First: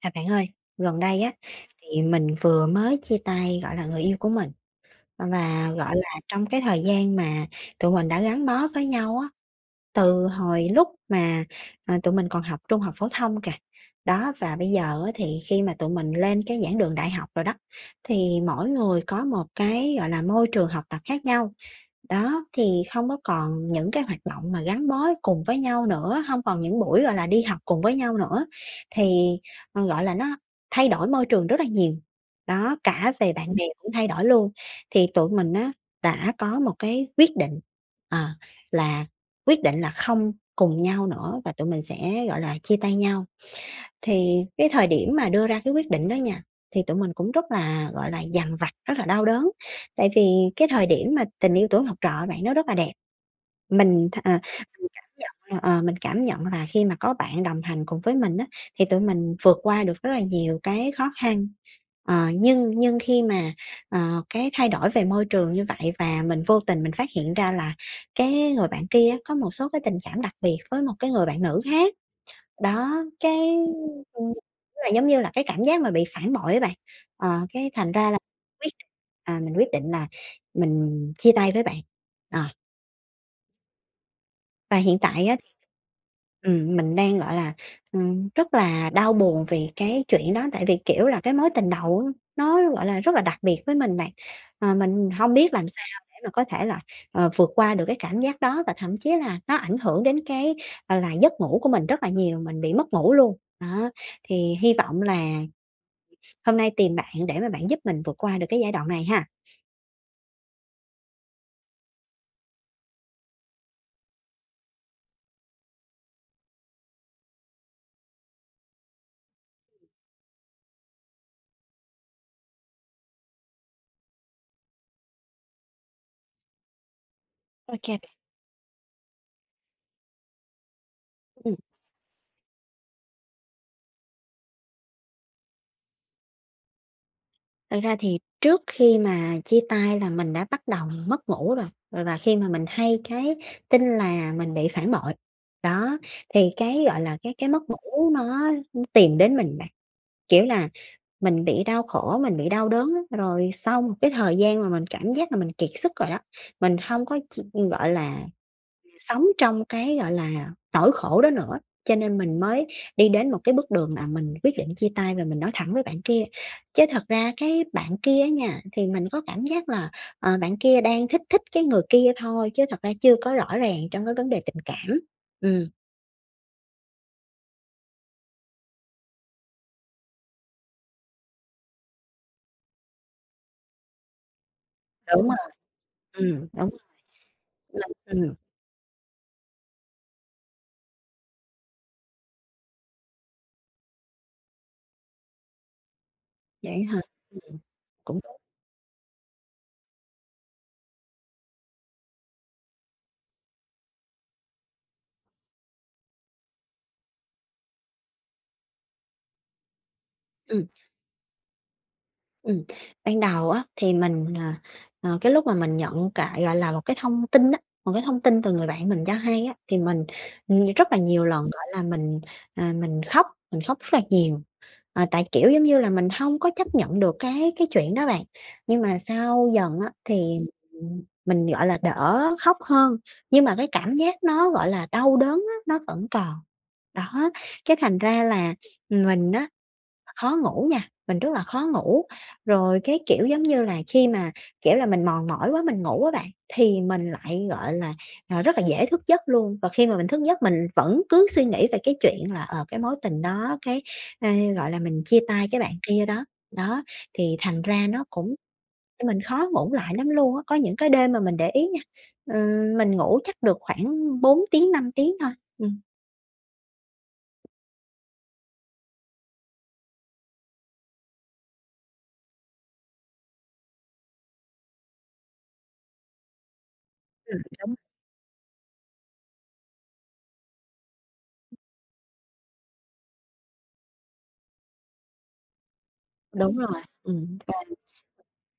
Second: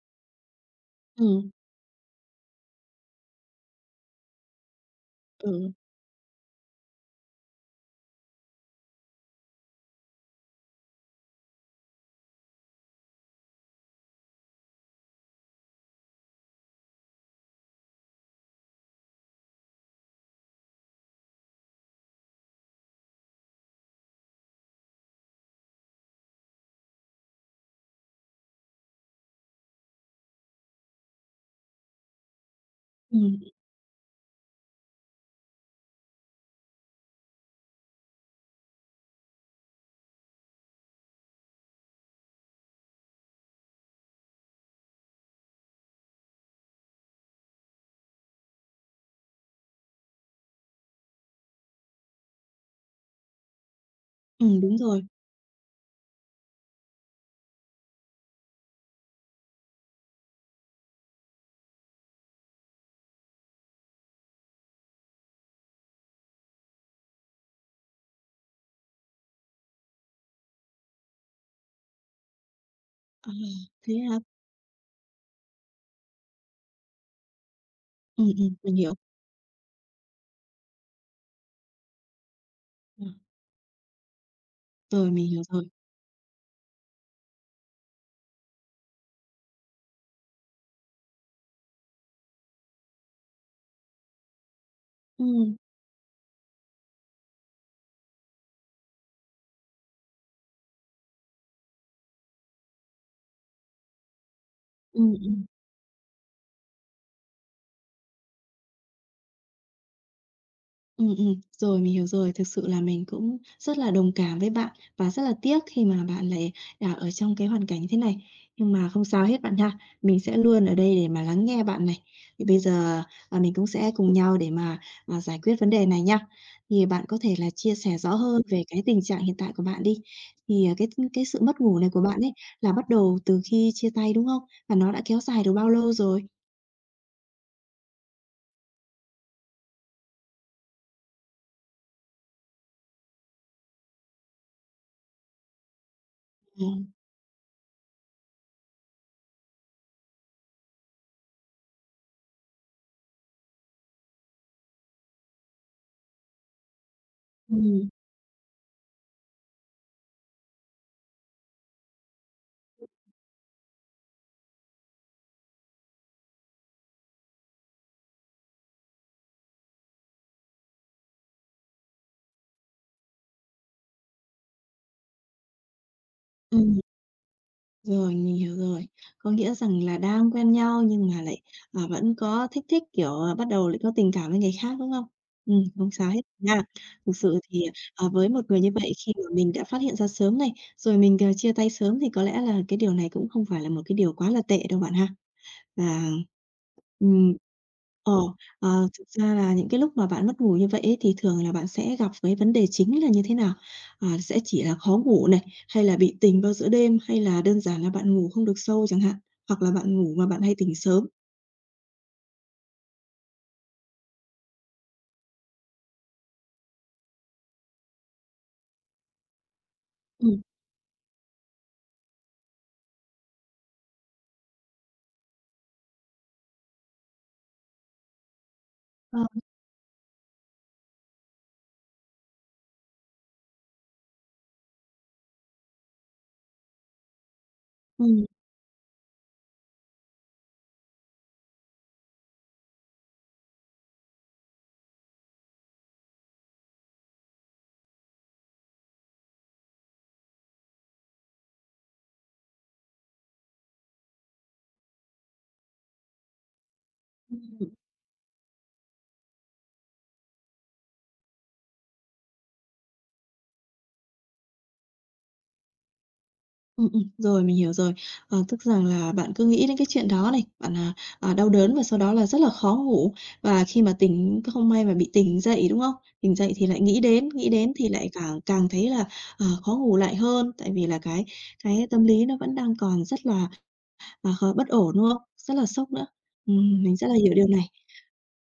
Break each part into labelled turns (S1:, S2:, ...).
S1: À, bạn ơi, gần đây á,
S2: Ừ,
S1: thì mình vừa mới chia tay, gọi là, người yêu của mình, và,
S2: ừ,
S1: gọi là, trong cái thời gian mà tụi mình đã gắn bó với nhau á, từ hồi lúc mà, tụi mình còn học trung học phổ thông kìa. Đó, và bây giờ á, thì khi mà tụi mình lên cái giảng đường đại học rồi đó, thì mỗi người có một cái, gọi là, môi trường học tập khác nhau. Đó, thì không có còn những cái hoạt động mà gắn bó cùng với nhau nữa, hông còn những buổi, gọi là, đi học cùng với nhau nữa, thì, gọi là, nó thay đổi môi trường rất là nhiều. Đó, cả về
S2: ừ,
S1: bạn bè cũng thay đổi luôn. Thì tụi mình á đã có một cái quyết định, ờ, là quyết định là không cùng nhau nữa và tụi mình sẽ, gọi là, chia tay nhau. Thì cái thời điểm mà đưa ra cái quyết định đó nha, thì tụi mình cũng rất là, gọi là, dằn vặt, rất là đau đớn, tại vì cái thời điểm mà tình yêu tuổi học trò bạn nó rất là đẹp. Mình
S2: đúng rồi.
S1: cảm nhận là, khi mà có bạn đồng hành cùng với mình á, thì tụi mình vượt qua được rất là nhiều cái khó khăn. Nhưng khi mà, cái thay đổi về môi trường như vậy và mình vô tình mình phát hiện ra là cái người bạn kia có một số cái tình cảm đặc biệt với một cái người bạn nữ khác. Đó,
S2: À, thế
S1: ừm,
S2: hả?
S1: đúng là giống như là cái cảm giác mà bị phản bội á bạn. Cái thành ra là
S2: Ừ, ừ,
S1: quyết
S2: mình
S1: định
S2: hiểu.
S1: mình quyết định là mình chia tay với bạn. Ờ.
S2: Ờ,
S1: Và hiện
S2: rồi,
S1: tại
S2: mình
S1: á
S2: hiểu
S1: thì
S2: rồi.
S1: mình đang, gọi là, rất là đau buồn vì cái chuyện đó, tại vì, kiểu là, cái mối tình đầu á, nó, gọi là, rất là đặc biệt với mình bạn. Mình không biết
S2: Ừ,
S1: làm sao để mà có thể là, vượt qua được cái cảm giác đó và thậm chí là nó ảnh hưởng đến cái, gọi là, giấc ngủ của mình rất là nhiều, mình bị mất ngủ luôn. Đó, thì hy
S2: ừ,
S1: vọng là
S2: ừ.
S1: hôm nay tìm bạn để mà bạn giúp mình vượt qua được cái giai đoạn này ha.
S2: Ừ, rồi, mình hiểu rồi. Thực sự là mình cũng rất là đồng cảm với bạn và rất là tiếc khi mà bạn lại, ở trong cái hoàn cảnh như thế này. Nhưng mà không sao hết bạn ha. Mình sẽ luôn ở đây để mà lắng nghe bạn này. Thì bây giờ, mình cũng sẽ cùng nhau để mà, giải quyết vấn đề này nha. Thì bạn có thể là chia
S1: OK kê.
S2: sẻ rõ hơn về cái tình trạng hiện tại của bạn đi. Thì, cái sự mất ngủ này của bạn ấy là bắt đầu từ khi chia tay, đúng không? Và nó đã kéo dài được bao lâu rồi?
S1: Thật ra thì trước khi mà chia tay là mình đã bắt đầu mất ngủ rồi, rồi và khi mà mình hay cái tin là mình bị phản bội, đó, thì
S2: Ừ,
S1: gọi là, cái mất ngủ nó tìm đến mình bạn. Kiểu là, mình bị đau khổ, mình bị đau đớn á, rồi sau một cái thời gian mà mình cảm giác là mình kiệt sức rồi đó, mình không có
S2: ừ.
S1: gọi là sống trong cái, gọi là, nỗi khổ đó nữa, cho nên mình mới đi đến một cái bước đường là mình quyết định chia tay và mình nói thẳng với bạn kia. Chứ thật ra cái bạn kia á nha, thì mình có cảm giác là, bạn kia đang thích thích cái người kia thôi, chứ thật ra chưa có rõ ràng trong cái vấn đề tình cảm. Ừm,
S2: Ừm. Rồi, mình hiểu rồi. Có nghĩa rằng là đang quen nhau nhưng mà lại, vẫn có thích thích, kiểu, bắt đầu lại có tình cảm với người khác, đúng không?
S1: đúng rồi,
S2: Không sao hết nha.
S1: đúng rồi.
S2: Thực sự thì,
S1: Mình
S2: với một người như vậy khi mà mình đã phát hiện ra sớm này, rồi mình, chia tay sớm thì có lẽ là cái điều này cũng không phải là một cái điều quá là tệ đâu bạn ha. À.
S1: Vậy hả?
S2: Ừm.
S1: Ừm,
S2: Ờ,
S1: cũng đúng.
S2: thực ra là những cái lúc mà bạn mất ngủ như vậy ấy, thì thường là bạn sẽ gặp cái vấn đề chính là như thế nào? À, sẽ chỉ là khó ngủ này, hay là bị tỉnh vào giữa đêm, hay là đơn giản là bạn ngủ không được sâu chẳng hạn? Hoặc là bạn ngủ mà bạn hay
S1: Ừm.
S2: tỉnh sớm?
S1: Ừm, ban đầu á thì cái lúc mà mình nhận cái, gọi là, một cái thông tin từ người bạn mình cho hay á, thì
S2: Ừm.
S1: rất là nhiều lần, gọi là, mình khóc rất là nhiều. Tại, kiểu, giống như là, mình không có chấp nhận được cái chuyện đó bạn. Nhưng mà
S2: Ờ.
S1: sau dần á thì, mình, gọi là, đỡ khóc hơn, nhưng mà cái cảm giác nó, gọi là, đau đớn á, nó vẫn còn. Đó, cái thành ra
S2: Ừm.
S1: là mình á khó ngủ nha, mình rất là khó ngủ. Rồi cái, kiểu, giống như là, khi mà, kiểu là, mình mòn mỏi quá mình ngủ á bạn, thì mình lại, gọi là, rất là dễ thức giấc luôn. Và khi mà mình thức giấc mình vẫn cứ suy nghĩ về cái chuyện là, cái mối tình đó, ơ, gọi là, mình chia tay cái bạn kia đó. Đó, thì thành
S2: Ừm.
S1: ra nó cũng mình khó ngủ lại lắm luôn á. Có những cái đêm mà mình để ý nha, mình ngủ chắc được khoảng 4 tiếng, 5 tiếng thôi. Ừm.
S2: Rồi, mình hiểu rồi. Ờ, tức rằng là bạn cứ nghĩ đến cái chuyện đó này, bạn, đau đớn và sau đó là rất là khó ngủ, và khi mà tỉnh không may mà bị tỉnh dậy, đúng không? Tỉnh dậy thì lại nghĩ đến
S1: Đúng.
S2: thì lại càng càng thấy là, khó ngủ lại hơn, tại vì là cái tâm lý nó vẫn đang còn rất là, khó bất ổn, đúng không? Rất là sốc nữa.
S1: Đúng rồi,
S2: Mình rất là hiểu điều này.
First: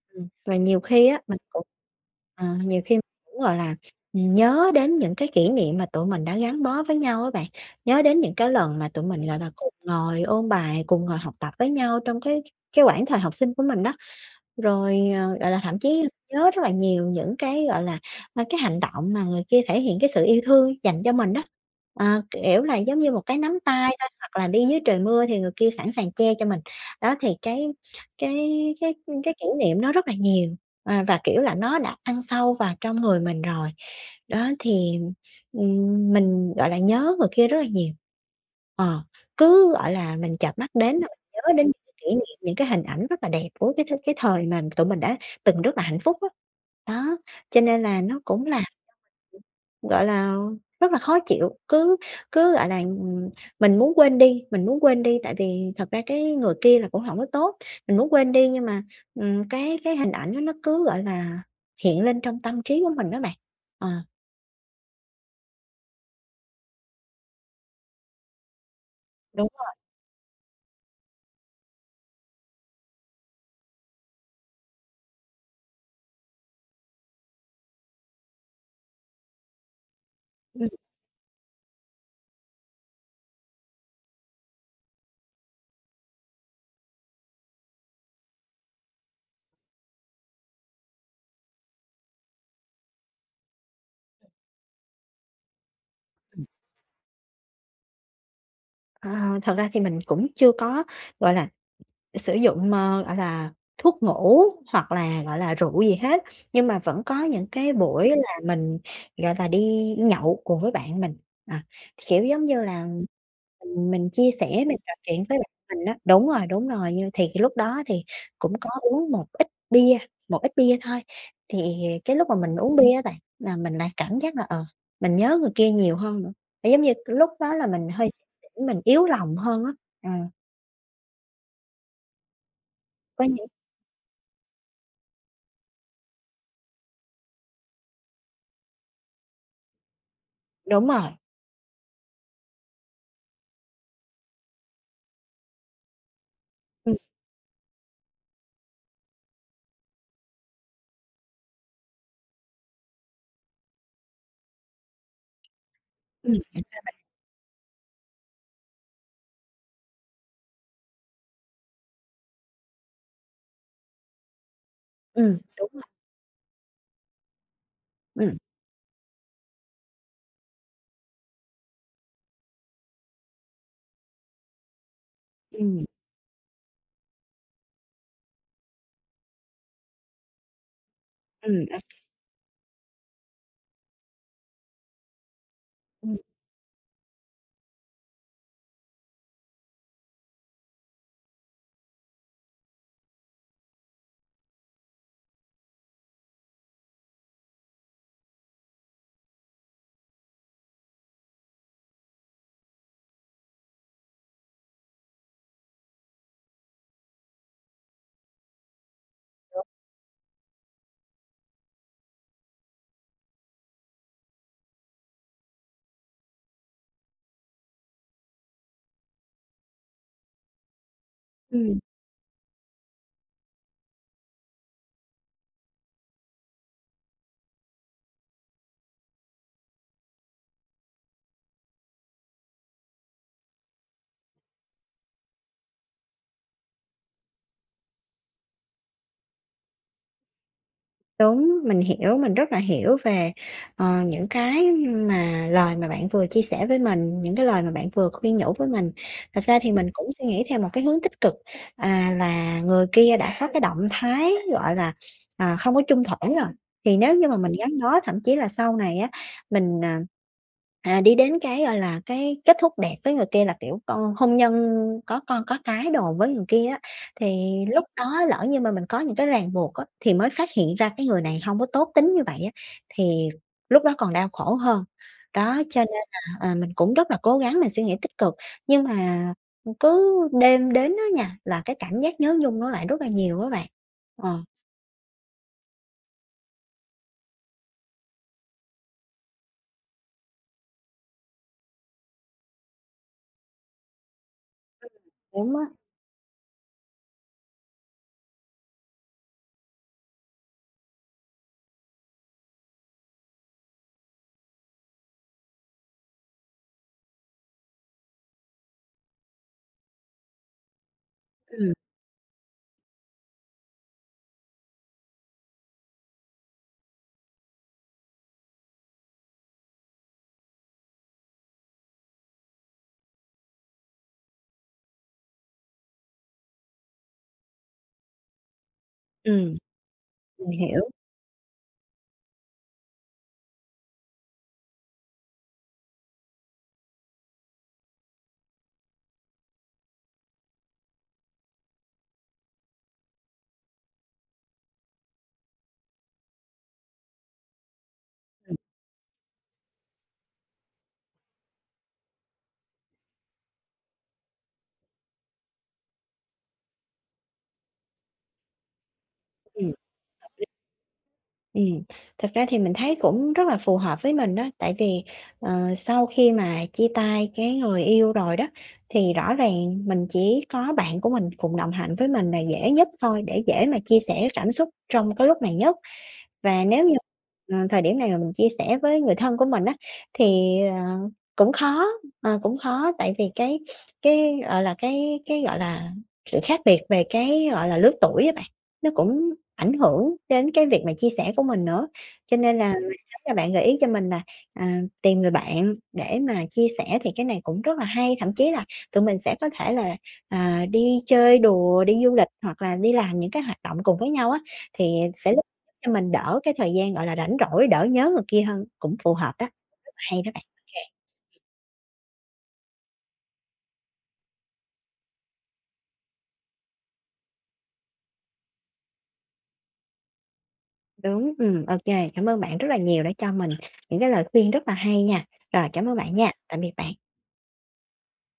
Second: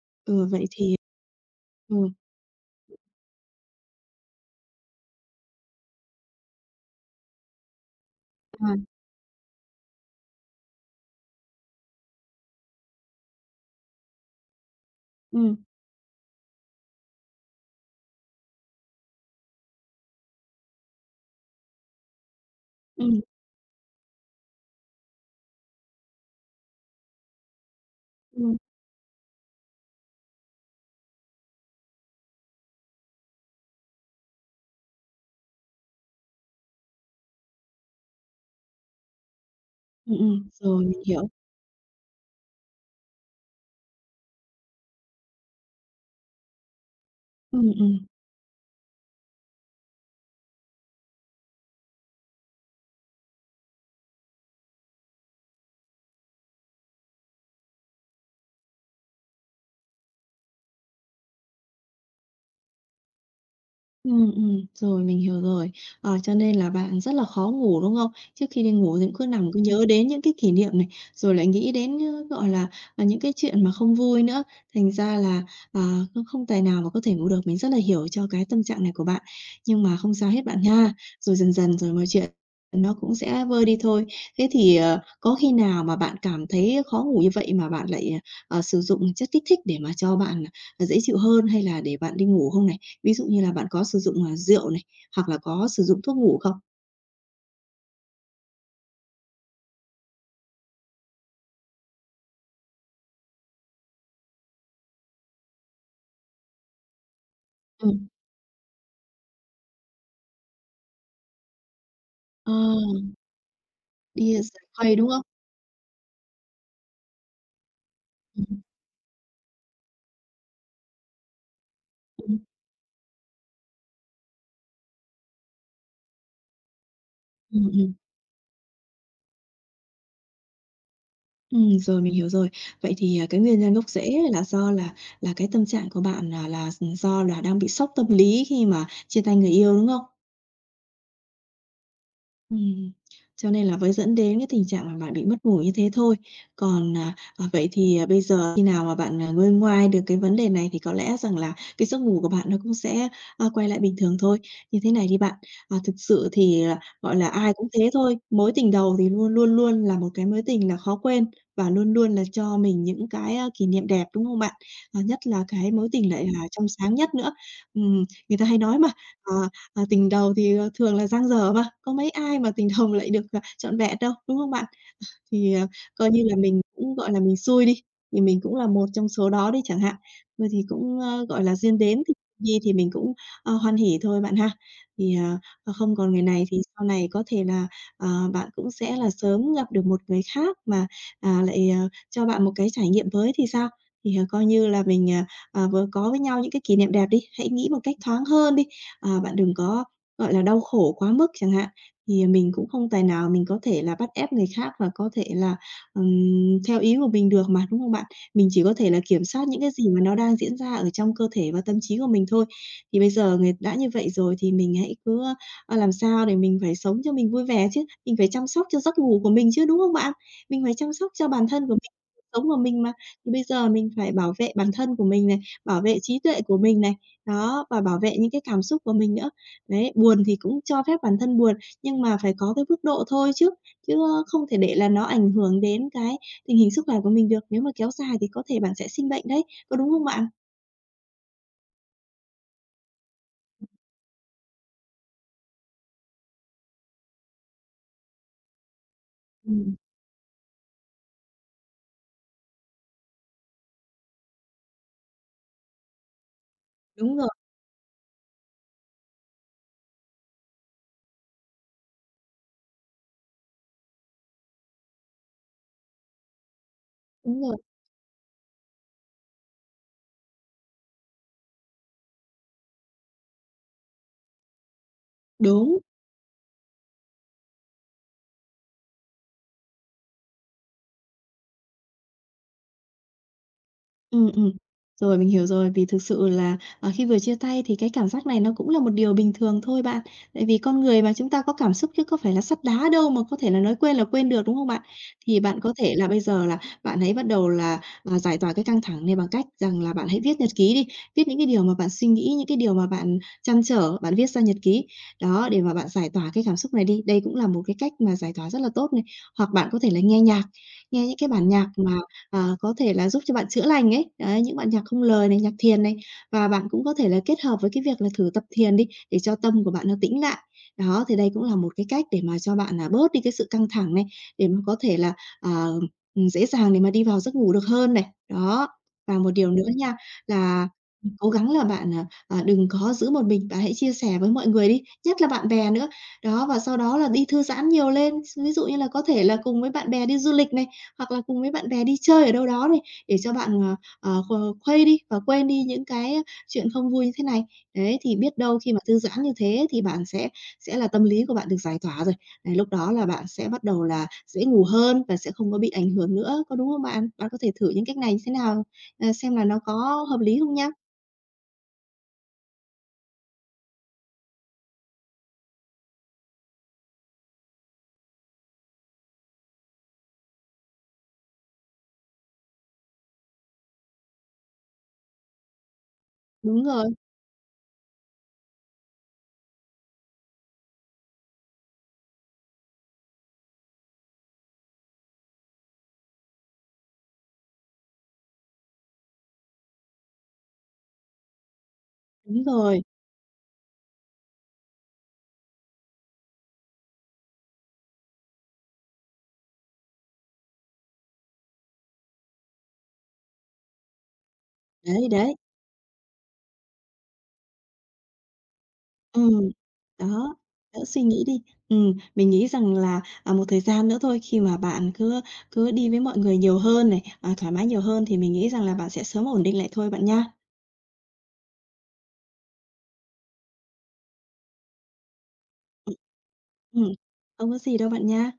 S2: Ừ,
S1: Và
S2: vậy
S1: nhiều
S2: thì
S1: khi á, mình cũng
S2: ừ,
S1: nhiều khi cũng, gọi là, nhớ đến những cái kỷ niệm mà tụi mình đã gắn bó với nhau á bạn, nhớ đến những cái
S2: à,
S1: lần mà tụi mình, gọi là, cùng ngồi ôn bài, cùng ngồi học tập với nhau trong cái quãng thời học sinh của mình đó. Rồi, gọi
S2: ừm,
S1: là, thậm chí nhớ rất là nhiều những cái, gọi là, cái hành động mà người kia thể hiện cái sự yêu thương dành cho mình đó. Kiểu là, giống như
S2: ừm,
S1: một cái nắm tay thôi, hoặc là đi dưới trời mưa thì người kia sẵn sàng che cho mình. Đó, thì
S2: ừm,
S1: cái cái cái kỷ niệm nó rất là nhiều, và, kiểu là, nó đã ăn sâu vào trong người mình rồi. Đó, thì, mình, gọi là, nhớ người kia rất là nhiều. Ờ, cứ, gọi là, mình chợp mắt
S2: rồi,
S1: đến
S2: mình
S1: là
S2: hiểu.
S1: mình nhớ đến những cái hình ảnh rất là đẹp của cái thời mà tụi mình đã từng rất là hạnh phúc á. Đó, cho
S2: Ừm,
S1: nên
S2: ừm.
S1: là nó cũng là, gọi là, rất là khó chịu, cứ cứ, gọi là, mình muốn quên đi, mình muốn quên đi tại vì thật ra cái người kia là cũng hổng có tốt, mình muốn quên đi nhưng mà, cái hình ảnh đó nó cứ, gọi là, hiện lên trong tâm trí của mình đó bạn. Ờ,
S2: Ừ rồi, mình hiểu rồi. Ờ, cho nên là bạn rất là khó ngủ, đúng không? Trước khi đi ngủ thì cũng cứ
S1: đúng
S2: nằm cứ nhớ đến những cái kỷ niệm này, rồi lại nghĩ đến, gọi là, những cái chuyện mà không vui nữa, thành ra là, à, không không tài nào mà có thể ngủ được. Mình rất là hiểu cho cái tâm trạng này của bạn, nhưng mà không sao hết bạn
S1: rồi,
S2: nha. Rồi dần dần rồi mọi chuyện nó cũng sẽ vơi đi thôi. Thế thì, có khi nào mà bạn cảm thấy khó ngủ như vậy mà bạn lại, sử dụng chất kích thích để mà cho bạn dễ chịu hơn hay là để bạn đi ngủ không này? Ví dụ như là bạn có sử dụng, rượu này, hoặc là có sử dụng thuốc ngủ không?
S1: ờ, thật ra thì mình cũng chưa có, gọi là sử dụng, gọi là, thuốc ngủ hoặc là, gọi là, rượu gì hết, nhưng mà vẫn có những cái
S2: Ừm,
S1: buổi là mình, gọi là, đi nhậu cùng với bạn mình. À, kiểu, giống
S2: ờ,
S1: như là, mình
S2: đi,
S1: chia sẻ,
S2: sảng
S1: mình trò
S2: khuây, đúng không?
S1: chuyện với bạn mình đó đúng rồi, như thì lúc đó thì cũng
S2: Ừm,
S1: có uống một ít bia thôi. Thì cái lúc mà
S2: ừm,
S1: mình uống bia á bạn, là mình lại cảm giác là, mình nhớ người kia nhiều hơn nữa, kiểu, giống như, lúc đó là
S2: ừm,
S1: mình
S2: ừm.
S1: hơi xỉn xỉn, mình yếu lòng hơn á, ờ,
S2: Rồi, mình hiểu rồi. Vậy thì,
S1: có
S2: cái
S1: những
S2: nguyên nhân gốc rễ là do là cái tâm trạng của bạn do là đang bị sốc tâm lý khi mà chia tay người yêu, đúng không?
S1: đúng rồi.
S2: Ừm, cho nên là mới dẫn đến cái tình trạng là bạn bị mất ngủ như thế thôi. Còn, vậy thì, bây giờ khi nào mà bạn, nguôi ngoai được cái vấn đề này thì có lẽ rằng là cái giấc ngủ của bạn nó cũng sẽ, quay lại bình thường thôi. Như thế này đi bạn, thực sự
S1: Ừm,
S2: thì, gọi là, ai cũng thế thôi, mối tình đầu thì luôn luôn luôn là một cái mối tình là khó quên và luôn luôn là cho mình những cái, kỷ niệm đẹp, đúng không bạn? À, nhất là
S1: đúng
S2: cái
S1: rồi,
S2: mối tình lại là trong sáng nhất nữa.
S1: ừm,
S2: Người ta hay nói mà, ờ tình đầu thì, thường là dang dở mà, có mấy ai mà tình đầu lại được, trọn vẹn đâu, đúng không bạn? Thì,
S1: ừm,
S2: coi như là mình cũng, gọi là, mình xui đi, thì mình cũng là một trong số đó đi chẳng hạn. Thôi thì cũng, gọi là, duyên
S1: đấy,
S2: đến thì đi thì mình cũng, hoan hỉ thôi bạn ha. Thì, không còn
S1: ừm,
S2: người này thì sau này có thể là, bạn cũng sẽ là sớm gặp được một người khác mà, lại, cho bạn một cái trải nghiệm mới thì sao? Thì, coi như là mình, vừa có với nhau những cái kỷ niệm đẹp đi, hãy nghĩ một cách thoáng hơn đi, bạn đừng có, gọi là, đau khổ quá mức chẳng hạn. Thì mình cũng không tài nào mình có thể là bắt ép người khác và có thể là, theo ý của mình được mà, đúng không bạn? Mình chỉ có thể là kiểm soát những cái gì mà nó đang diễn ra ở trong cơ thể và tâm trí của mình thôi. Thì bây giờ người đã như vậy rồi thì mình hãy cứ, làm sao để mình phải sống cho mình vui vẻ chứ, mình phải chăm sóc cho giấc ngủ của mình chứ, đúng không bạn? Mình phải chăm sóc cho bản thân của
S1: ừm,
S2: mình, cuộc sống của mình mà. Thì bây giờ mình phải bảo vệ bản thân của mình này, bảo vệ trí tuệ của mình này, đó, và bảo vệ những cái cảm xúc của mình nữa. Đấy, buồn thì cũng cho phép bản thân buồn. Nhưng mà phải có cái mức độ thôi chứ, không thể để là nó ảnh hưởng đến cái tình hình sức khỏe của mình được. Nếu mà kéo dài thì có thể bạn sẽ sinh bệnh đấy, có đúng không bạn?
S1: đúng, mình hiểu, mình rất là hiểu về, những cái mà lời mà bạn vừa chia sẻ với mình, những cái lời mà bạn vừa khuyên nhủ với mình. Thật ra thì
S2: Ừm,
S1: mình cũng suy nghĩ theo một cái hướng tích cực, là người kia đã có cái động thái, gọi là, không có chung thủy rồi, thì nếu
S2: đúng
S1: như
S2: rồi,
S1: mà mình gắn bó, thậm chí là sau này á, mình, đi đến cái, gọi là, cái kết thúc đẹp với người kia là, kiểu, con hôn nhân có con có cái đồ với người kia á,
S2: đúng
S1: thì
S2: rồi.
S1: lúc đó lỡ như mà mình có những cái ràng buộc á, thì mới phát hiện ra cái người này hông có tốt tính như vậy á, thì lúc đó còn đau khổ hơn. Đó,
S2: Đúng.
S1: cho nên là, mình cũng rất là cố gắng mình suy nghĩ tích cực, nhưng mà cứ đêm đến á nha, là cái cảm giác nhớ nhung nó lại rất là nhiều á bạn.
S2: Ừ,
S1: Ờ,
S2: ừm. Rồi, mình hiểu rồi, vì thực sự là, khi vừa chia tay thì cái cảm giác này nó cũng là một điều bình thường thôi bạn. Tại vì con người mà, chúng ta có cảm xúc chứ có phải là sắt đá đâu mà có thể là nói quên là quên được, đúng không bạn? Thì
S1: đúng
S2: bạn
S1: á.
S2: có thể là bây giờ là bạn hãy bắt đầu là, giải tỏa cái căng thẳng này bằng cách rằng là bạn hãy viết nhật ký đi, viết những cái điều mà bạn suy nghĩ, những cái điều mà bạn trăn trở, bạn viết ra nhật ký. Đó, để mà bạn giải tỏa cái cảm xúc này đi, đây cũng là một cái cách mà giải tỏa rất là tốt này. Hoặc bạn có thể là nghe nhạc, nghe những cái bản nhạc
S1: Ừm,
S2: mà có thể là giúp cho bạn chữa lành ấy, đấy, những bạn nhạc không lời này, nhạc thiền này. Và bạn cũng có thể là kết hợp với cái việc là thử tập thiền đi, để cho tâm của bạn nó tĩnh lại. Đó, thì đây cũng là một cái cách để mà cho bạn là bớt đi cái sự căng thẳng này, để mà có thể là, ờ, dễ dàng để mà đi vào giấc ngủ được hơn này. Đó, và một điều
S1: ừm,
S2: nữa nha,
S1: mình
S2: là
S1: hiểu,
S2: cố gắng là bạn, đừng có giữ một mình, bạn hãy chia sẻ với mọi người đi, nhất là bạn bè nữa. Đó, và sau đó là đi thư giãn nhiều lên, ví dụ như là có thể là cùng với bạn bè đi du lịch này, hoặc là cùng với bạn bè đi chơi ở đâu đó này, để cho bạn, ờ, ờ, kh khuây đi và quên đi những cái chuyện không vui như thế này. Đấy, thì biết
S1: ừm,
S2: đâu khi mà thư giãn như thế thì bạn sẽ là tâm lý của bạn được giải tỏa rồi, đấy, lúc đó là bạn sẽ bắt đầu là dễ ngủ hơn và sẽ không có bị ảnh hưởng nữa, có đúng không bạn? Bạn có thể thử những cách này như thế nào, xem là nó
S1: ừm.
S2: có hợp lý không nha?
S1: Ừm, thật ra thì mình thấy cũng rất là phù hợp với mình đó, tại vì, sau khi mà chia tay cái người yêu rồi đó, thì rõ ràng mình chỉ có bạn của mình cùng đồng hành với mình là dễ nhất thôi, để dễ mà chia sẻ cảm xúc trong cái lúc này nhất.
S2: Đúng
S1: Và nếu như,
S2: rồi,
S1: thời điểm này mà mình chia sẻ với người thân của mình á, thì, cũng khó, cũng khó tại vì cái, gọi là, sự khác biệt về cái, gọi là, lứa tuổi á bạn, nó cũng ảnh hưởng đến cái việc mà chia sẻ của mình nữa. Cho
S2: đúng
S1: nên là
S2: rồi,
S1: mình thấy là bạn gợi ý cho mình là, tìm người bạn để mà chia sẻ thì cái này cũng rất là hay, thậm chí là tụi mình sẽ có thể là, đi chơi đùa, đi du lịch hoặc là đi làm những cái hoạt động cùng với nhau á, thì
S2: đấy,
S1: sẽ
S2: đấy.
S1: cho mình đỡ cái thời gian, gọi là, rảnh rỗi, đỡ nhớ người kia hơn, cũng phù hợp đó,
S2: Ừm,
S1: rất là hay đó
S2: đó,
S1: bạn.
S2: đỡ
S1: OK.
S2: suy nghĩ đi. Mình nghĩ rằng là, một thời gian nữa thôi, khi mà bạn cứ cứ đi với mọi người nhiều hơn này, thoải mái nhiều hơn thì mình nghĩ rằng là bạn sẽ sớm ổn định lại thôi bạn nha.
S1: Đúng, OK cảm ơn bạn rất là nhiều đã cho mình những cái lời khuyên rất là hay nha. Rồi, cảm
S2: Ừm.
S1: ơn bạn nha, tạm biệt
S2: Ừm,
S1: bạn.
S2: không có gì đâu bạn nha.